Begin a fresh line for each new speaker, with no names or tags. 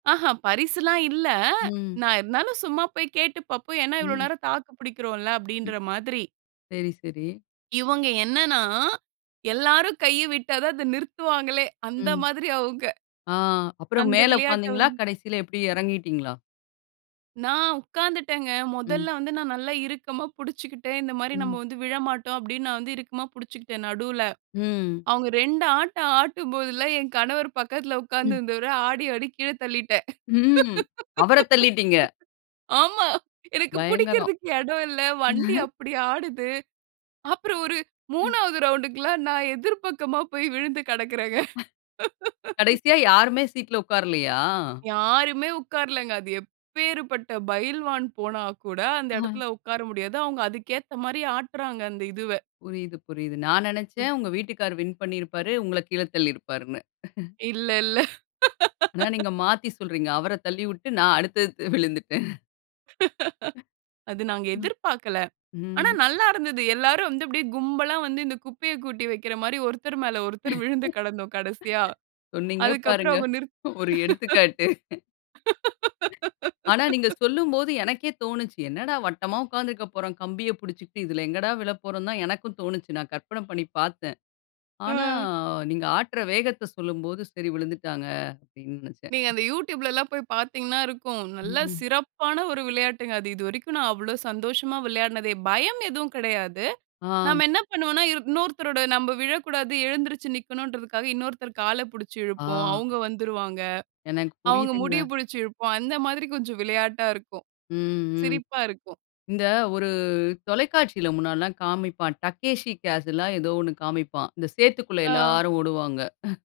ஆஹூம். பரிசுலாம் இல்ல.
ம்.
நான் இருந்தாலும் சும்மா போய் கேட்டு பாப்போம். ஏன்னா, இவ்ளோ
ம்.
நேரம் தாக்கு பிடிக்கிறோம்ல,
ம்.
அப்பிடீன்ற மாதிரி.
சரி, சரி.
இவங்க என்னன்னா, எல்லாரும் கைய விட்டா தான், அதை நிறுத்துவாங்களே, அந்த
ம்.
மாதிரி அவங்க.
ஆ. அப்புறம்
அந்த
மேலே
விளையாட்ட
உட்காந்தீங்களா?
வந்து
கடைசில எப்பிடி? இறங்கிட்டீங்களா?
நான் உட்கார்ந்துட்டேங்க.
ம்.
முதல்ல வந்து, நான் நல்லா இறுக்கமா புடிச்சுக்கிட்டேன். இந்த மாரி, நம்ம
ம்.
வந்து விழமாட்டோம், அப்பிடீன்னு, நான் வந்து இறுக்கமா புடிச்சுக்கிட்டேன், நடுல.
ம்.
அவங்க 2 ஆட்டம் ஆட்டும்போதுலாம் என் கணவரு, பக்கத்தில உட்கார்ந்து
ம்.
இருந்தவர, ஆடி ஆடி கீழ தள்ளிட்டேன்.
ம். அவர தள்ளிட்டீங்க.
ஆமா. எனக்கு
பயங்கரம்.
புடிக்கிறதுக்கு இடம் இல்ல, வண்டி அப்பிடி ஆடுது. அப்புறம், ஒரு
ம்.
3வது ரவுண்ட்க்குல்லாம், நான் எதிர் பக்கமா போய் விழுந்து கிடக்குறேங்க.
[unintelligible] கடைசியா யாருமே சீட்ல உட்காரலையா?
யாருமே உட்காரலங்க. அது எப்பேறு பட்ட பைல்வான் போனா கூட, அந்த
ஆ.
இடத்துல உட்கார முடியாது. அவங்க, அதுக்கு ஏத்த மாரி ஆட்டுறாங்க, அந்த இதுவ.
புரியுது, புரியுது. நான் நினைச்சேன், உங்க வீட்டுக்காரர் வின் பண்ணிருப்பாரு. உங்கள கீழ தள்ளியிருப்பாருன்னு.
இல்ல, இல்ல.
ஆனா, நீங்க மாத்தி சொல்றீங்க. அவர தள்ளிவுட்டு, நான் அடுத்தடுத்து விழுந்துட்டேன். அ,
அது நாங்க
ம்.
எதிர்பார்க்கல. ஆனா,
ம்.
நல்லா இருந்தது. எல்லாரும் வந்து அப்படியே கும்பலா வந்து, இந்த குப்பைய கொட்டி வைக்கிற மாதிரி ஒருத்தர் மேல ஒருத்தர் விழுந்து கிடந்தோம், கடைசியா.
சொன்னீங்க
அதற்கு அப்புறம்
பாருங்க,
அவங்க நிறுத்
ஒரு எடுத்துக்காட்டு. ஆனா, நீங்க சொல்லும்போது எனக்கே தோனுச்சு. என்னடா! வட்டமா உட்கார்ந்திருக்கப் போறோம். கம்பியைப் பிடிச்சுக்கிட்டு, இதில எங்கடா விழப்போறோம்ன்னு தான் எனக்கும் தோனுச்சு. நான் கற்பனை பண்ணி பாத்தேன். ஆனா,
ஆ.
நீங்க ஆட்டுற வேகத்த சொல்லும்போது, சரி, விழுந்துட்டாங்க. அப்பிடீன்னு நினைச்சேன்.
நீங்க அந்த YouTubeலலாம் போய் பாத்தீங்கன்னா, இருக்கும். நல்லா
ம்ஹ்ம்.
சிறப்பான ஒரு விளையாட்டுங்க. அது இதுவரைக்கும் நான் அவ்வளோ சந்தோஷமா விளையாடினதே பயம் எதுவும் கிடையாது.
ஆ.
நம்ம என்ன பண்ணுவோம்னா, இரு இன்னொருத்தரோட நம்ப விழக்கூடாது, எழுந்திரிச்சு நிக்கணுன்றதுக்காக, இன்னொருத்தர் கால புடிச்சு
ஆ.
இழுப்போம். அவுங்க வந்துருவாங்க.
எனக்கு
அவுங்க
புரியுதுங்க.
முடிய பிடிச்சு இழுப்போம். அந்த மாதிரி கொஞ்சம் விளையாட்டா இருக்கும்.
ம். ம்.
சிரிப்பா இருக்கும்.
இந்த ஒரு தொலைக்காட்சில, முன்னாடிலாம் காமிப்பான். டக்கேஷி கேஷில்லா ஏதோ ஒண்ணு காண்பிப்பான். இந்த சேத்துக்குள்ள
ஆ,
எல்லாரும் ஓடுவாங்க. அ,